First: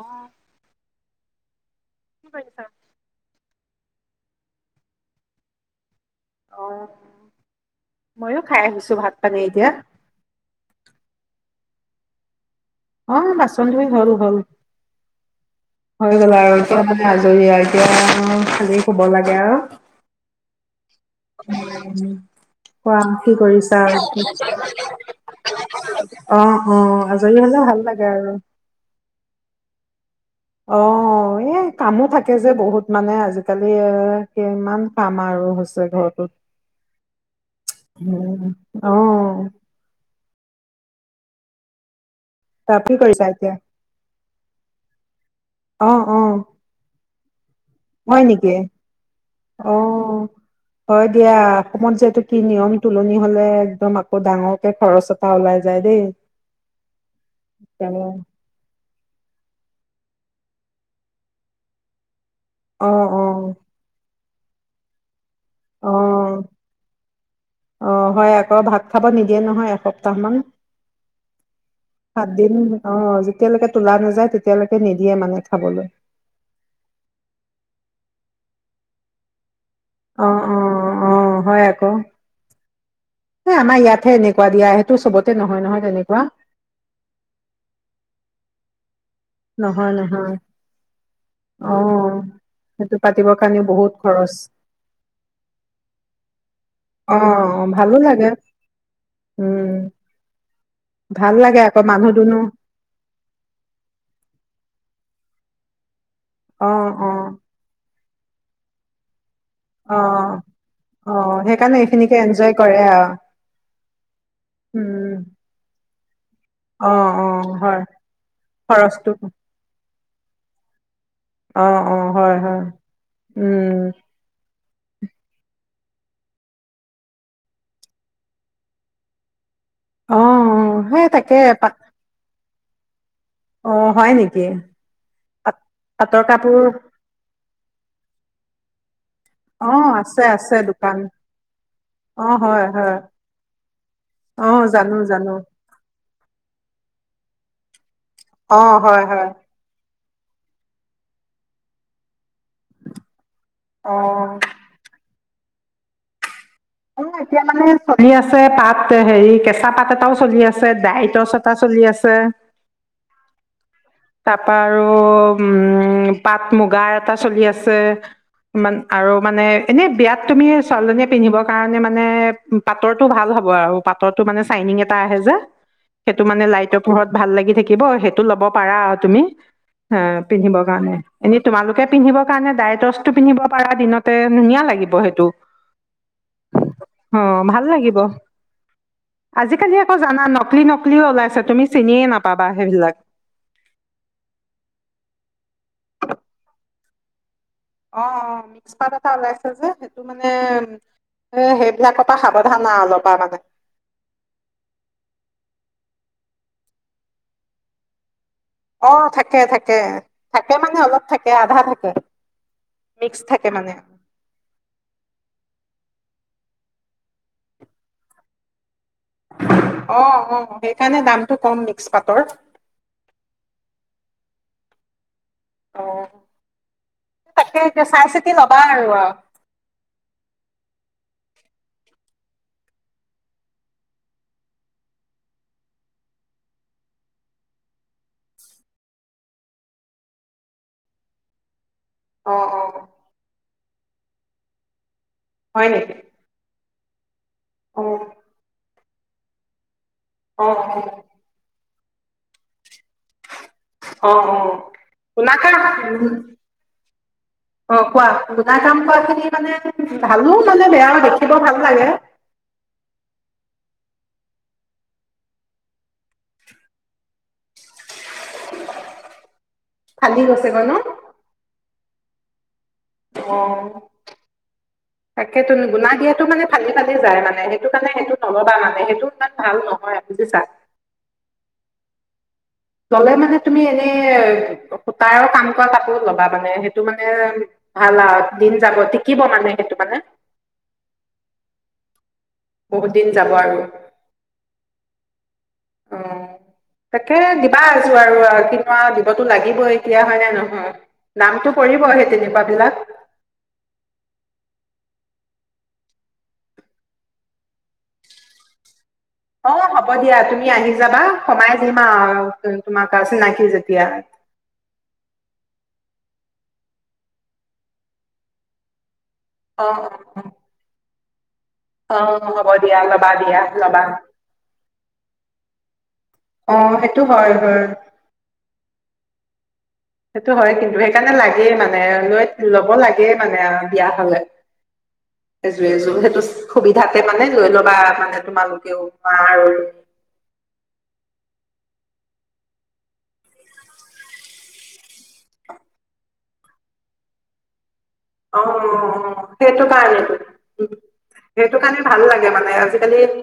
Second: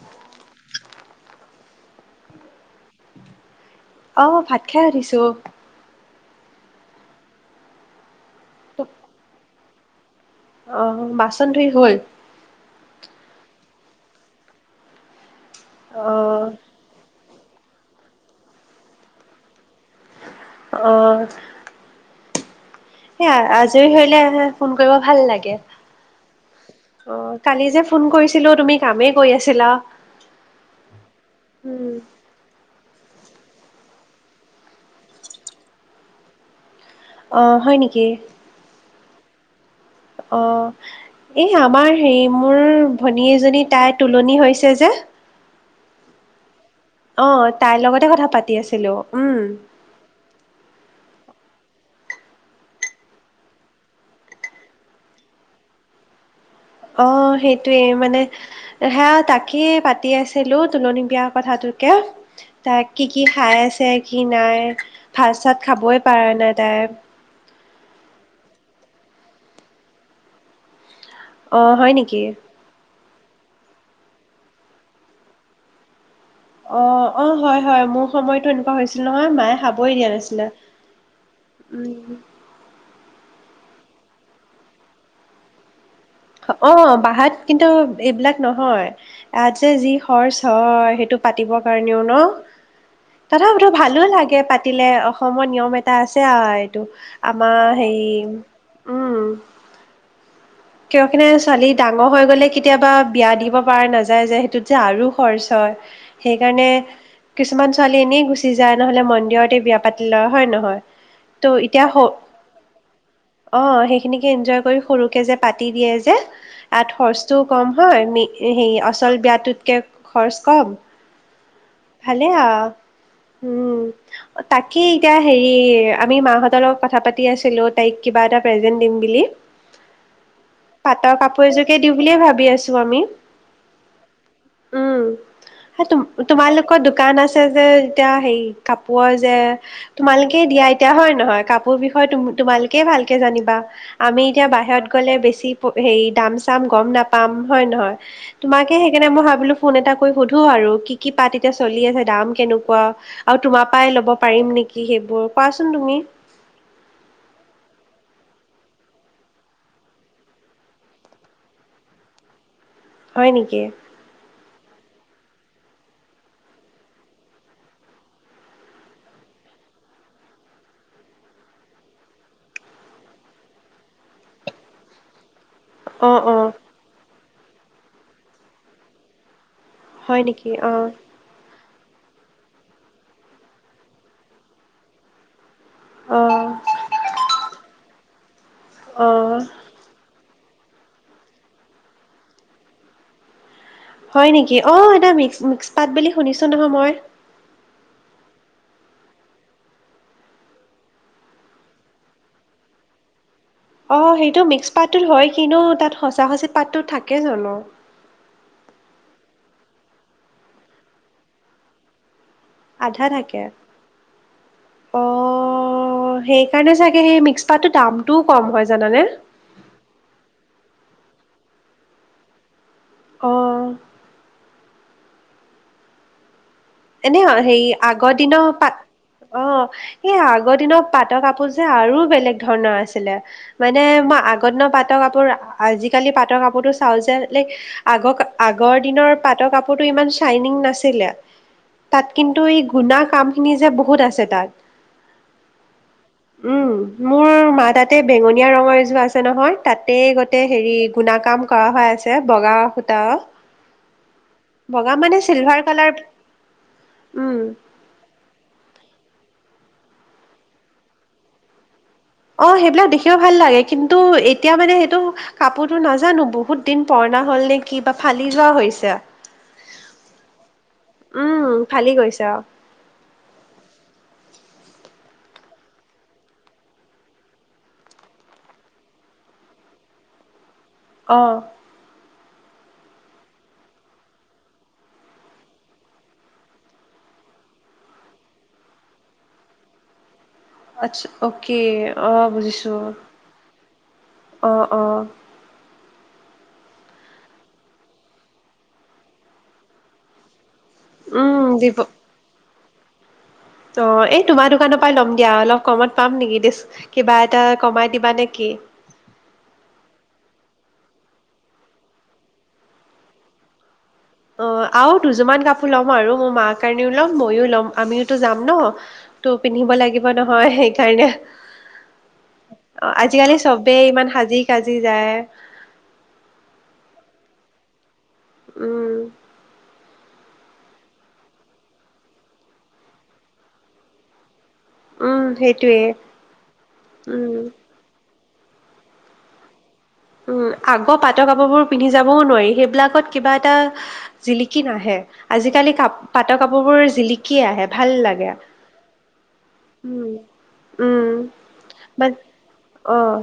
অহ কি কৰিছা? অ ভাত খাই উঠিছো। আহ ময়ো খাই আহিছো ভাত পানী এতিয়া আহ বাচন ধুই হল। অ বাচন্ হল হল। হৈ গল অহ আৰু। য়া মানে আজৰি এতিয়া খালি শুব লাগে আৰু। অহ কোৱা কি সেয়া কৰিছা আজৰি হলে ফোন কৰিব ভাল লাগে অ অ অহ আজৰি হলেও কালি ভাল যে ফোন লাগে আৰু কৰিছিলো তুমি কামেই গৈ আছিলা না অ এই কামো থাকে যে বহুত। মানে আজিকালি এ কিমান কাম আৰু হৈছে ঘৰটোত অহ হয় উম অ অ এই আমাৰ হে মোৰ তা কি কৰিছা ভনী এতিয়া এজনী তাই তু পানি হৈছে যে অহ অহ অ তাইৰ লগতে কথা পাতি আছিলো উম অ', হয় দিয়া অসমত যিহেতু কি নিয়ম তুলনি হলে একদম আকৌ ডাঙৰকে খৰচ এটা ওলাই যায় দেই। অ সেইটোয়ে মানে সেয়া তাকেই পাতি পাতি আছিলো তোলনি বিয়াৰ কথাটোকে। অ', তাকে অ', কি অ', খাই আছে। কি নাই ভাত চাত খাবই পাৰা নাই তাই অ হয় আকৌ ভাত খাব নিদিয়ে নহয় এসপ্তাহ মান অ হয় নেকি। সাত দিন অ যেতিয়ালৈকে তোলা নাযায় তেতিয়ালৈকে নিদিয়ে মানে খাবলৈ। অ অ হয় হয় মোৰ সময়তো এনেকুৱা হৈছিল নহয় মায়ে হা এই দিয়া অ', নাছিলে অ', অ', হয় আকৌ উম আমাৰ ইয়াত হে এনেকুৱা দিয়া সেইটো চবতে নহয় নহয় তেনেকুৱা অ বাহাত কিন্তু এইবিলাক নহয় তাত যে নহয় যি নহয় খৰচ হয় সেইটো পাতিবৰ কাৰণেও ন অ', সেইটো পাতিবৰ কাৰণে তথাপিতো বহুত ভালো খৰচ লাগে পাতিলে অসমৰ নিয়ম এটা আছে আৱ এইটো আমাৰ অ', ভালো হেৰি লাগে উম কিয় কিনে ভাল লাগে ছোৱালী আকৌ ডাঙৰ মানুহ হৈ দুনুহ গ'লে কেতিয়াবা বিয়া দিব পাৰে নাই যায় যে সেইটোত যে আৰু খৰচ হয় অ সেইকাৰণে অ কিছুমান ছোৱালী এনে গুচি যায় নহ'লে মন্দিৰত তে বিয়া অ পাতি লয় হয় নহয় অ ত সেইকাৰণে এতিয়া হ এইখিনিকে এনজয় কৰে আৰু অহ সেইখিনিকে ইনজয় কৰি উম সৰুকে যে পাতি দিয়ে যে ইয়াত অ অ খৰচটোও কম হয় হেই খৰচটো অচল বিয়াটোতকে খৰচ কম অ অ ভালে হয় হয় আও উম কে এতিয়া হেৰি আমি মাহঁতৰ লগত কথা পাতি আছিলো তাইক কিবা এটা প্ৰেজেন্ট দিম বুলি অ অ সেই পাটৰ তাকে কাপোৰ পাট এযোকে দিওঁ বুলিয়ে ভাবি আছোঁ ত আমি অ হয় নেকি উম। সেই তুম পাতৰ কাপ তোমালোকৰ দোকান আছে যে যেতিয়া সেই কাপ কাপোৰ যে অ আছে তোমালোকে আছে দিয়া এতিয়া দোকান হয় নহয় কাপোৰ বিষয়ে অ হয় তোমালোকে হয় ভালকে জানিবা আমি এতিয়া অ বাহিৰত জানো গ'লে জানো বেছি হেৰি দাম চাম গম নেপাম হয় নহয় অ তোমাকে হয় সেইকাৰণে মই হয় ভাবিলো ফোন এটা কৰি সুধো আৰু কি কি পাত চলি আছে দাম কেনেকুৱা আৰু তোমাৰ পৰাই অ ল'ব পাৰিম নেকি সেইবোৰ কোৱাচোন তুমি অ এতিয়া মানে চলি আছে পাত হেৰি কেঁচা পাত এটাও চলি আছে ডাইটছ এটা চলি আছে হয় নেকি তাপা আৰু উম পাট মুগা এটা চলি আছে মান আৰু মানে এনেই বিয়াত তুমি ছোৱালজনীয়ে পিন্ধিব কা কাৰণে মানে পাতৰটো ভাল হ'ব আৱ পাটৰটো মানে চাইনিং এটা আহে যে অ সেইটো অ মানে লাইটৰ পোহৰত ভাল লাগি থাকিব সেইটো ল'ব পাৰা তুমি হে হয় নেকি পিন্ধিবৰ অ কাৰণে এনে তোমালোকে পিন্ধিবৰ কাৰণে ডাইটছটো পিন্ধিব পাৰা দিনতে ধুনীয়া লাগিব সেইটো অ অ ভাল লাগিব অ আজিকালি আকৌ জানা নক নকলি নকলি ওলাইছে তুমি চিনিয়ে নাপাবা সেইবিলাক হয় নেকি অ এ মিক্স মিক্স পাত বুলি শুনিছো নহয় মই অ অ মিক্স পাত এটা ওলাইছে যে সেইটো মানে সেইবিলাকৰ পৰা সাবধান অলৰ পৰা মানে অ সেইটো মিক্স পাতটোত হয় কিনো তাত সঁচা সচি পাতটো থাকে জানো অ থাকে থাকে থাকে মানে অলপ থাকে আধা থাকে আধা মিক্স থাকে মানে আহ সেই সেইকাৰণে চাগে সেই মিক্স পাতটোৰ দামটোও কম হয় জানে অ অ সেইকাৰণে দামটো কম মিক্স পাতৰ অঁ অ এনে তাকে হেৰি এতিয়া চাই আগৰ চিতি দিনৰ ল'বা আৰু পাত আৰু। অ সেই আগৰ দিনৰ পাত পাটৰ কাপোৰ যে আৰু বেলেগ ধৰণৰ আছিলে মানে মই আগৰ দিনৰ পাটৰ কাপোৰ আজিকালি পাটৰ কাপোৰতটো চাওঁ যে লাইক আগৰ আগৰ দিনৰ পাটৰ কাপোৰতটো ইমান চাইনিং নাছিলে তাত অ কিন্তু এই অ গুণ কাম খিনি যে বহুত আছে তাত হয় নেকি উ মোৰ মাৰ অ তাতে বেঙনীয়া ৰঙৰ যো আছে নহয় তাতেই গোতে অ হেৰি অ গুণ কাম কৰা হৈ আছে বগা সূতা অ অ বগা মানে শুনা কাম চিলভাৰ কালাৰ উম, অ কোৱা শুনা কাম কোৱাখিনি [inaudible] মানে ভালো মানে বেয়া দেখিব ভাল লাগে অ সেইবিলাক দেখিও ভাল লাগে কিন্তু এতিয়া মানে সেইটো কাপোৰতো ন নাজানো বহুত দিন পৰা নাই হ'ল নে কি বা ফালি যোৱা হৈছে ফালি গৈছে গৈ ন উম, ফালি গৈছে আৰু অ তাকে তুমি গুণা দিয়াতটো মানে ফালি ফালি যায় মানে সেইটো কাৰণে সেইটো নলবা মানে সেইটো ইমান ভাল নহয় বুজিছা অ ললে মানে তুমি এনেই সূতাৰ কাম কৰা কাপোৰ ল'বা মানে সেইটো মানে ভাল আৰু দিন যাব টিকিব মানে সেইটো মানে আচ্ছা অকে অ, বুজিছো বহুত দিন যাব আৰু অ অ অ তাকে দিবা আজি আৰু অ দিবতো লাগিবই এ হয় নে নহয় উম, নামটো দিব পঢ়িব সেই তেনেকুৱা বিলাক অ এই তোমাৰ দোকানৰ পৰাই ল'ম দিয়া অলপ কমত পাম নেকি দি কিবা এটা কমাই দিবা নেকি অ হ'ব দিয়া তুমি আহি যাবা কমাই দিম তোমাৰ চিনাকি যেতিয়া অ আৰু দুযোৰমান কাপোৰ ল'ম আৰু মোৰ মাৰ কাৰণেও ল'ম ময়ও ল'ম আমিওতো যাম ন তটো অ অ পিন্ধিব লাগিব নহয় সেইকাৰণে অ হ'ব দিয়া অ লবা আজিকালি দিয়া লবা চবেই ইমান সাজি কাজি যায়। আহ সেইটো হয় হয় উম সেইটো হয় কিন্তু সেইকাৰণে লাগেই মানে লৈ ল'ব লাগেই মানে বিয়া হলে উম এযোৰ সেইটোৱে এযোৰ সেইটো সুবিধাতে মানে উম। লৈ ল'বা মানে তোমালোকেও বা আৰু উম আগৰ পাটৰ কাপোৰ বোৰ পিন্ধি যাবও নোৱাৰি সেইবিলাকত কিবা এটা জিলিকি নাহে আজিকালি কাপ পাটৰ কাপোৰ বোৰ জিলিকি আহে ভাল লাগে। অ সেইটো উম কাৰণেই উম সেইটো কাৰণে ভাল বাট লাগে মানে আজিকালি অ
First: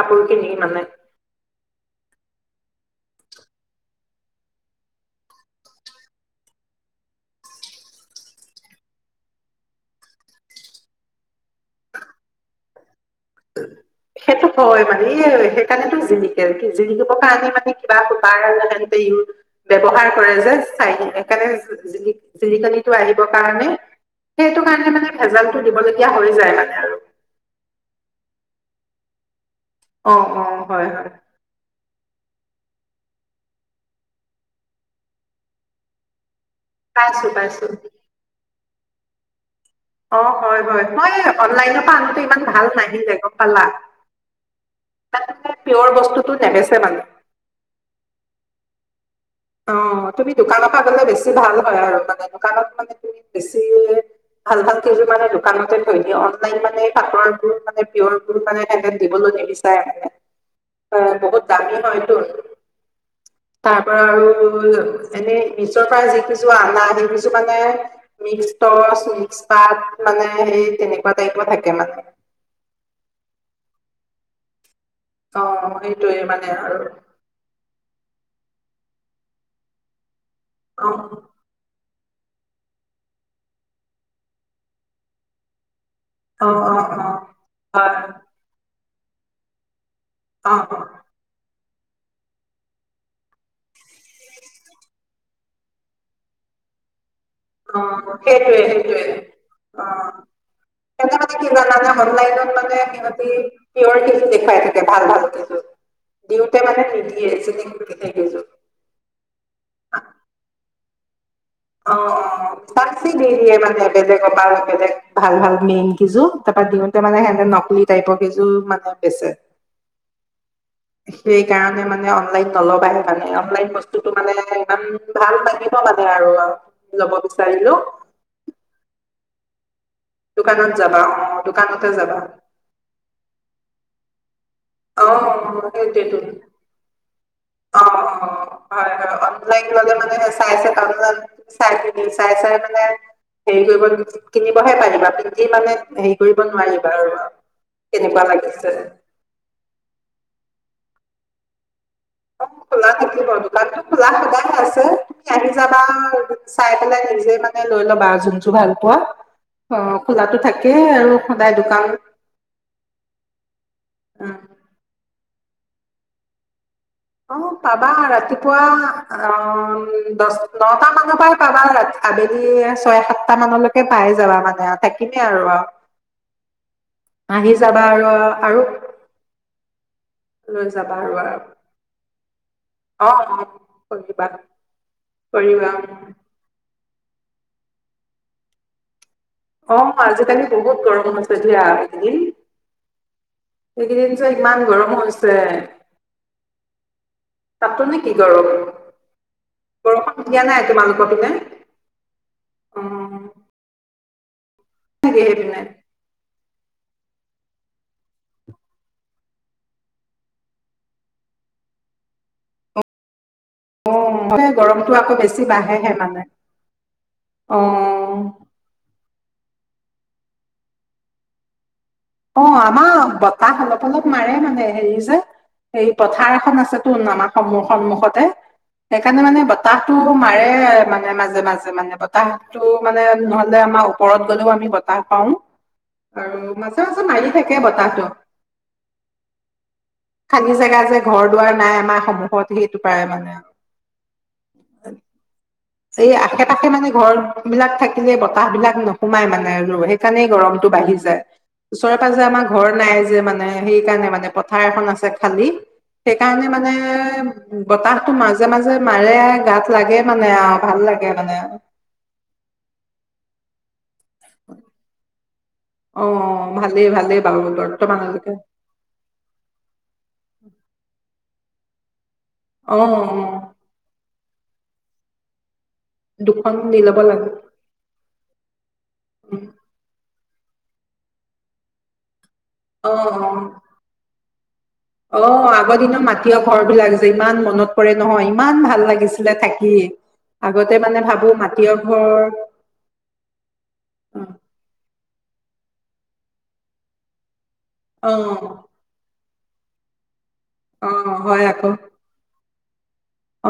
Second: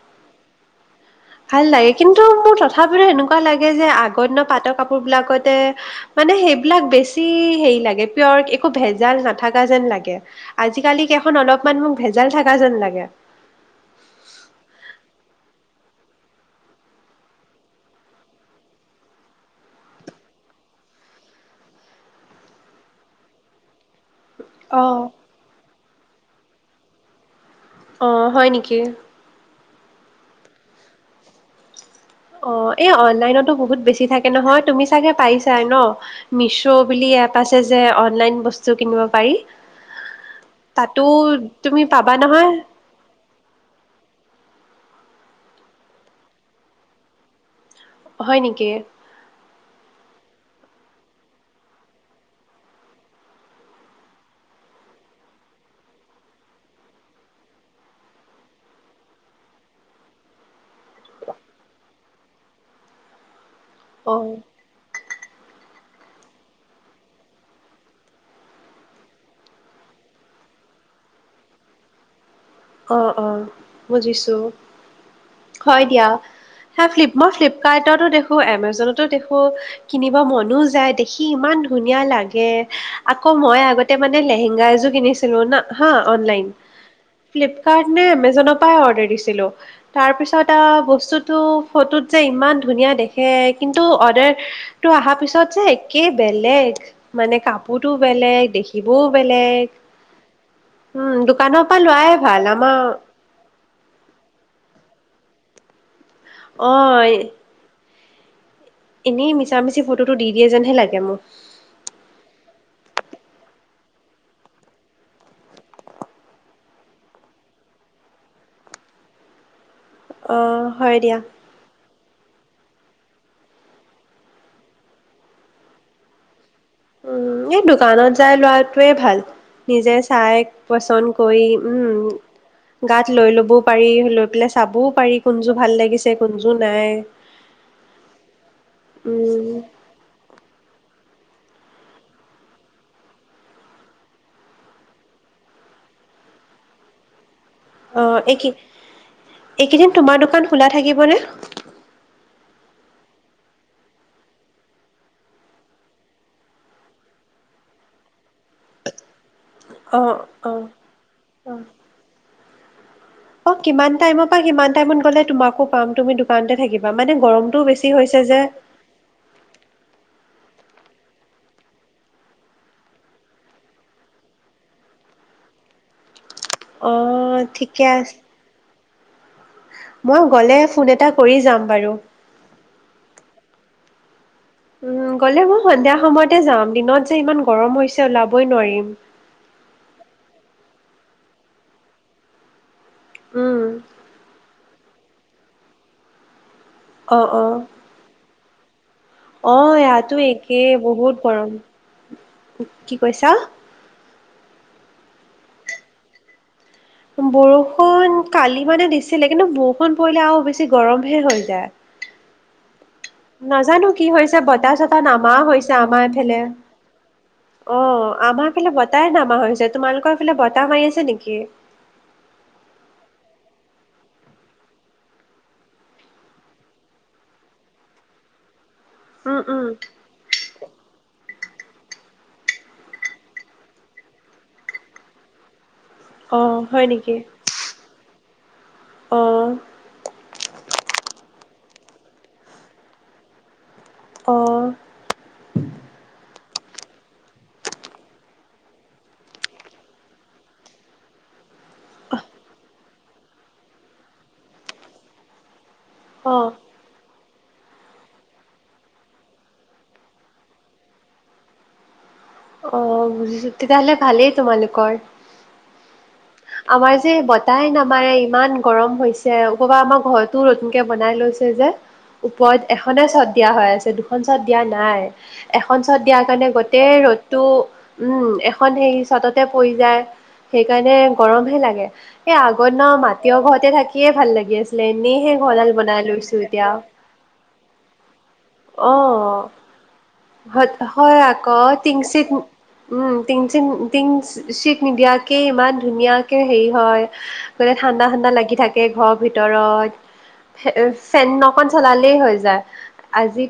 কাপোৰ কানি মানে ভাল লাগে কিন্তু মোৰ তথাপিতো এনেকুৱা লাগে যে আগ পাতৰ কাপোৰ বিলাকতে মানে সেইবিলাক বেছি হেৰি লাগে পিয়ৰ একো ভেজাল নাথাককা যেন লাগে আজিকালি কেইখন অলপমান মোক ভেজাল থকা যেন লাগে সেইটো হয় মানে এই সেইকাৰনে তো জিলিকে জলিকিবৰ কাৰণে মানে কিবা সুটাৰ আৰু সে ব্যৱহাৰ কৰে যে চাই সেইকাৰণে জিলিকনি টো আহিবৰ কাৰণে সেইটো কাৰণে অ'। মানে ভেজালটো দিব লাগ হৈ যায় মানে আৰু অ হয় নেকি অ অ হয় হয় অ এই অনলাইনতো বহুত বেছি থাকে নহয় তুমি চাগে পাইছা ন মিছো বুলি পাইছো এপ আছে পাইছো যে অনলাইন বস্তু কিনিব পাৰি অ হয় হয় তাতো মই তুমি অনলাইনৰ পৰা পাবা আনোতেো ইমান নহয় ভাল নাহিলে গম পালা তাতে পিয়ৰ বস্তুটো দেখেছে মানে। হয় নেকি? অ' তুমি দোকানৰ গলে বেছ ভাল হয় আৰু, মানে দুকানত মানে তুমি বেছি ভাল-ভাল কিযুৰ মানে দোকানতে থয়ডিয়ে, অনলাইন মানে কাপোৰৰ বোৰ মানে পিয়ৰ বোৰ [unintelligible] মানে দিবলৈ নিবিচাৰে বহুত দামি হয়তো। তাৰ পৰা অ'। আৰু এনেই ইছতাই যি কিজু আনা সেইকজু মানে মিক্স [unintelligible] চ মিক্স পাত মানে সেই তেনেকুৱা টাইপৰ থাকে মানে। অ-অ বুজিছো। অ', হয় দিয়া। সেইটোৱে মানে হ আৰু ফ্লিপ মই ফ্লপ্ ো দেখো, এমজনতো দেখো, কিনিব মন যায় অ', দেখি ইমান ধুনীয়া। ধুনীয়া লাগে, আকৌ মই আগতে মানে লেহেঙগা এযোৰ কিনিছিলো না হা অননলাইন। অ', অ', অ', ফ্লিপকাৰ্ট হয় নে এমেজনৰ পৰা অৰ্ ডিছিলো অ', তাৰপিছত অ', বস্তুটো ফটোত যে ইমান ধুনীয়া দেখে, কিন্তু অৰ্ডাৰটো অহাৰ পিছত যে একে বেলেগ। মানে অ কাপোৰতো বেলেগ, সেইটোৱে দেখিবও সেইটোৱে বেলেগ অ'। উম সেইকাৰণে কি দোকানৰ পৰা জানানে লোৱাই ভাল আমাৰ মানে সিহঁতি পিয়ৰ কিজুৰ [unintelligible] ভাল-ভাল কিশোৰ। দিওঁতে অ মানে নিদিয়ে। চিলিং পেকেট [unintelligible] এনেই মিছা-মিছি ফটোটো দি দিয়ে যেন হে লাগে মোৰ। অ-অ তাি দেৰিয়ে [unintelligible] অ অ'। বাচি দি দিয়ে মানে, বেলেগৰপা বেলেগ ভাল-ভাল মেইন কিযোৰ, তাৰপৰা দিওঁতে মানে সিহঁতে নকলি টাইপৰ কিযোৰ মানে বেচে। অ' হয় দিয়া। সেইকাৰণে অনলাইন নলবা সেইকাৰণে। অনলাইন বস্তুটো মানে, ইমান ভাল লাগিব মানে আৰু। ল'ব উম, এই বিচাৰিলেও দোকানত যাই লোৱাটোৱে ভাল। নিজে চাই দোকানত যাবা পচন্দ কৰি, অ দোকানতে উম, যাবা গাত লৈ ল'বও পাৰি, লৈ পেলাই চাবও অ পাৰি কোনযোৰ ভাল লাগিছে, সেইটোৱেতো কোনযোৰ নাই। অ', অ', হয়, হয়, উম। চাইপিনি, চাই-চাই মানে, হেৰি কৰিব কিনিবহে পাৰিবা। পিন্ধি মানে হেৰি কৰিব নোৱাৰিবা আৰু অ', কেনেকুৱা এইকি লাগিছে? এইকেইদিন তোমাৰ দোকান খোলা থাকিবনে? অ' খোলা থাকিব। দোকানটো খোলা সদায় আছে। তুমি আহি যাবা চাই পেলাই নিজে মানে লৈ ল'বা আৰু যোনযোৰ ভাল পোৱা। অ' খোলাটো থাকেই আৰু সদায় অ'। দোকান। অ' কিমান টাইমৰ উম। পৰা কিমান টাইমত গ'লে তোমাকো পাম? তুমি দোকানতে থাকিবা। মানে অ' গৰমটোও বেছি পাবা। হৈছে যে। ৰাতিপুৱা অ' দশ নটামানৰ পৰা পাবা। ৰা-আবেলি ছয়-সাতটা মানলৈকে পাই যাবা মানে, আৰু থাকিমেই আৰু। অ', আহি ঠিকে যাবা আৰু আছে, আৰু। মই গ'লে লৈ ফোন যাবা আৰু এটা আৰু। কৰি যাম বাৰু। অ' বুজিবা। উম গ'লে মই সন্ধিয়া সময়তে যাম। দিনত ইমান গৰম হৈছে, ওলাবই নোৱাৰিম। অ' আজিকালি বহুত গৰম হৈছে [unintelligible] উম, এইকেইদিন যে কিমান গৰম হৈছে? অ' অ'। তাতো নে কি গৰম অ' ইয়াতো বৰষুণ দিয়া একে নাই তোমালোকৰ বহুত পিনে গৰম। অ কি কৈছা? [unintelligible] সেইপিনে বৰষুণ কালি মানে দিছিলে। কিন্তু বৰষুণ পৰিলে আৰু বেছি গৰমহে হৈ যায়। নাজানো অ কি হৈছে মানে গৰমটো বতাহ-চতাহ আকৌ নামা বেছি হৈছে বাঢ়েহে আমাৰ মানে এইফালে। অ', আমাৰ ফেলে বতাহ নামা হৈছে তোমালোকৰ এইফালে বতাহ মাৰি আছে নেকি অ আমাৰ বতাহ অলপ অলপ মাৰে মানে হেৰি যে এই পথাৰ এখন আছে তোন আমাৰ সম সন্মুখতে সেইকাৰণে মানে উম, উম, বতাহতটো মাৰে মানে মাজে মাজে মানে বতাহতটো মানে নহলে আমাৰ ওপৰত গ'লেও আমি বতাহ পাও আৰু অ', ম হয় নেকি অ খালি জেগা যে ঘৰ দুৱাৰ নাই আমাৰ সমূহত সেইটো প্ৰায় মানে অ সেই আশ পাশে মানে ঘৰ বিলাক থাকিলে বতাহবিলাক নোসোমাই মানে ৰ সেইকাৰণেই গৰমটো বাঢ়ি যায় ওচৰে পাঁজৰে আমাৰ ঘৰ নাই যে মানে সেইকাৰণে মানে পথাৰ এখন আছে খালি সেইকাৰণে অ', মানে বতাহতটো মাজে মাজে মাৰে গাত লাগে মানে আৰু ভাল লাগে মানে তিয়াহলে ভালেই তোমালোকৰ অ ভালেই আমাৰ যে ভালেই বাৰু বতাহ নামাৰে বৰ্তমানলৈকে ইমান গৰম হৈছে কবা আমাৰ ঘৰতো নতুনকে বনাই লৈছে যে ওপৰত অ অ এখনে চট দিয়া হৈ আছে দুখন তাত দিয়া নাই। এখন চ'ট দিয়াৰ কাৰণে, দুখন দি ল'ব গোটেই লাগে ৰ'দটো উম, এখন হেৰি উম, চ'টতে পৰি যায়। সেইকাৰণে গৰমহে লাগে। সেই, অ আগৰদিনৰ মাটিয় অ ঘৰত থাকিয়ে ভাল লাগে। দি আছে। অ! আগৰ দিনৰ মাটি ঘৰ বিলাক যে, ইমান মনত পৰে নহয়, ইমান ভাল লাগিছিলে অ থাকি। আগতে মানে হয় ভাবো আকৌ, মাটিৰ ঘৰ টিংচেট উম, টিংচেট নিডিয়াকে ইমান ধুনীয়াকে হেৰি হয়! মানে, ঠাণ্ডা অ ঠাণ্ডা লাগি থাকে ঘৰ ভিত অ [unintelligible] ফেন হয় আকৌ অকন চলালেই হৈ যায়।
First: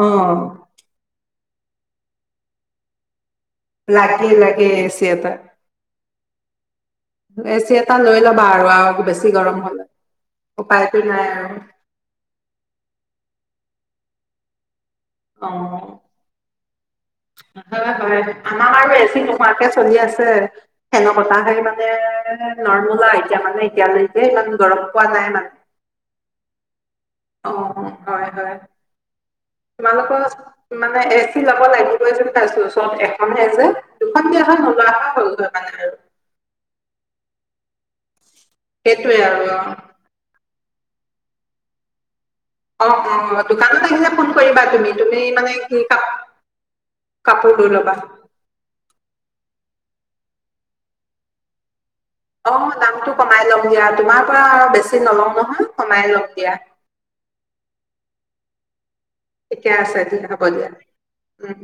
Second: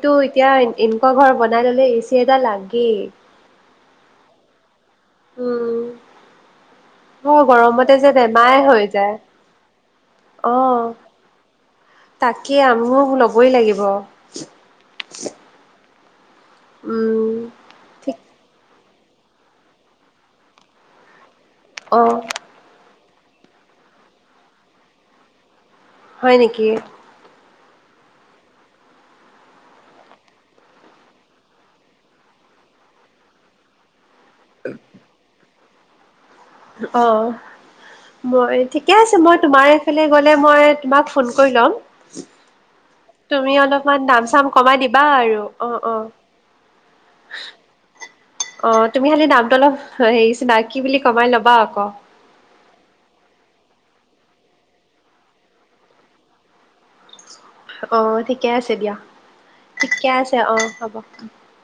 অ এতিয়া এনেকুৱা ঘৰ নাইলনৰ ৰছী এডাল লাগেই। লাগে, লাগে। দিয়া এটা। উম বৰ এ চি গৰমতে এটা যে লৈ ল'বা বেমাৰে আৰু হৈ আৰু যায় বেছি গৰম হ'লে, অ উপায়তো নাই আৰু। তাকে, আমিয়ো ল'বই লাগিব। অঁ! উম হয়, ঠিক হয় আমাৰ এ চি নোহোৱাকে চলি আছে, ফেনৰ বতাহ। তাই মানে [unintelligible] অ এতিয়া মানে, এতিয়ালৈকে, ইমান গৰম পোৱা নাই ইমান। হয়, নেকি? অ! হয়, হয়। তোমালোকৰ মানে, এ চি লব লাগিবই যেন পাইছো, এখনহে যে! দুখনকে হ'ল, নোলোৱাপা হ'লগৈ। পায় আৰু! অঁ। মই ঠিকে আছে। সেইটোৱে মই আৰু তোমাৰ এইফালে গ'লে মই তোমাক ফোন কৰি ল'ম! অঁ, অঁ, তুমি দোকানত অলপমান আহিলে দাম ফোন চাম কৰিবা কমাই তুমি, দিবা তুমি আৰু মানে অ কি অ। খা কাপোৰ ধুই ল'বা। অঁ, তুমি খালি দামটো অলপ হেৰি চিনাকি বুলি কমাই ল'বা আকৌ। অঁ, অঁ! দামটো কমাই লম দিয়া, তোমাৰ পৰা আৰু বেছি নলওঁ নহয়। কমাই লম দিয়া। অঁ, ঠিকে আছে দিয়া। এতিয়া আছে ঠিকে দ হব অ দিয়া হ'ব। উম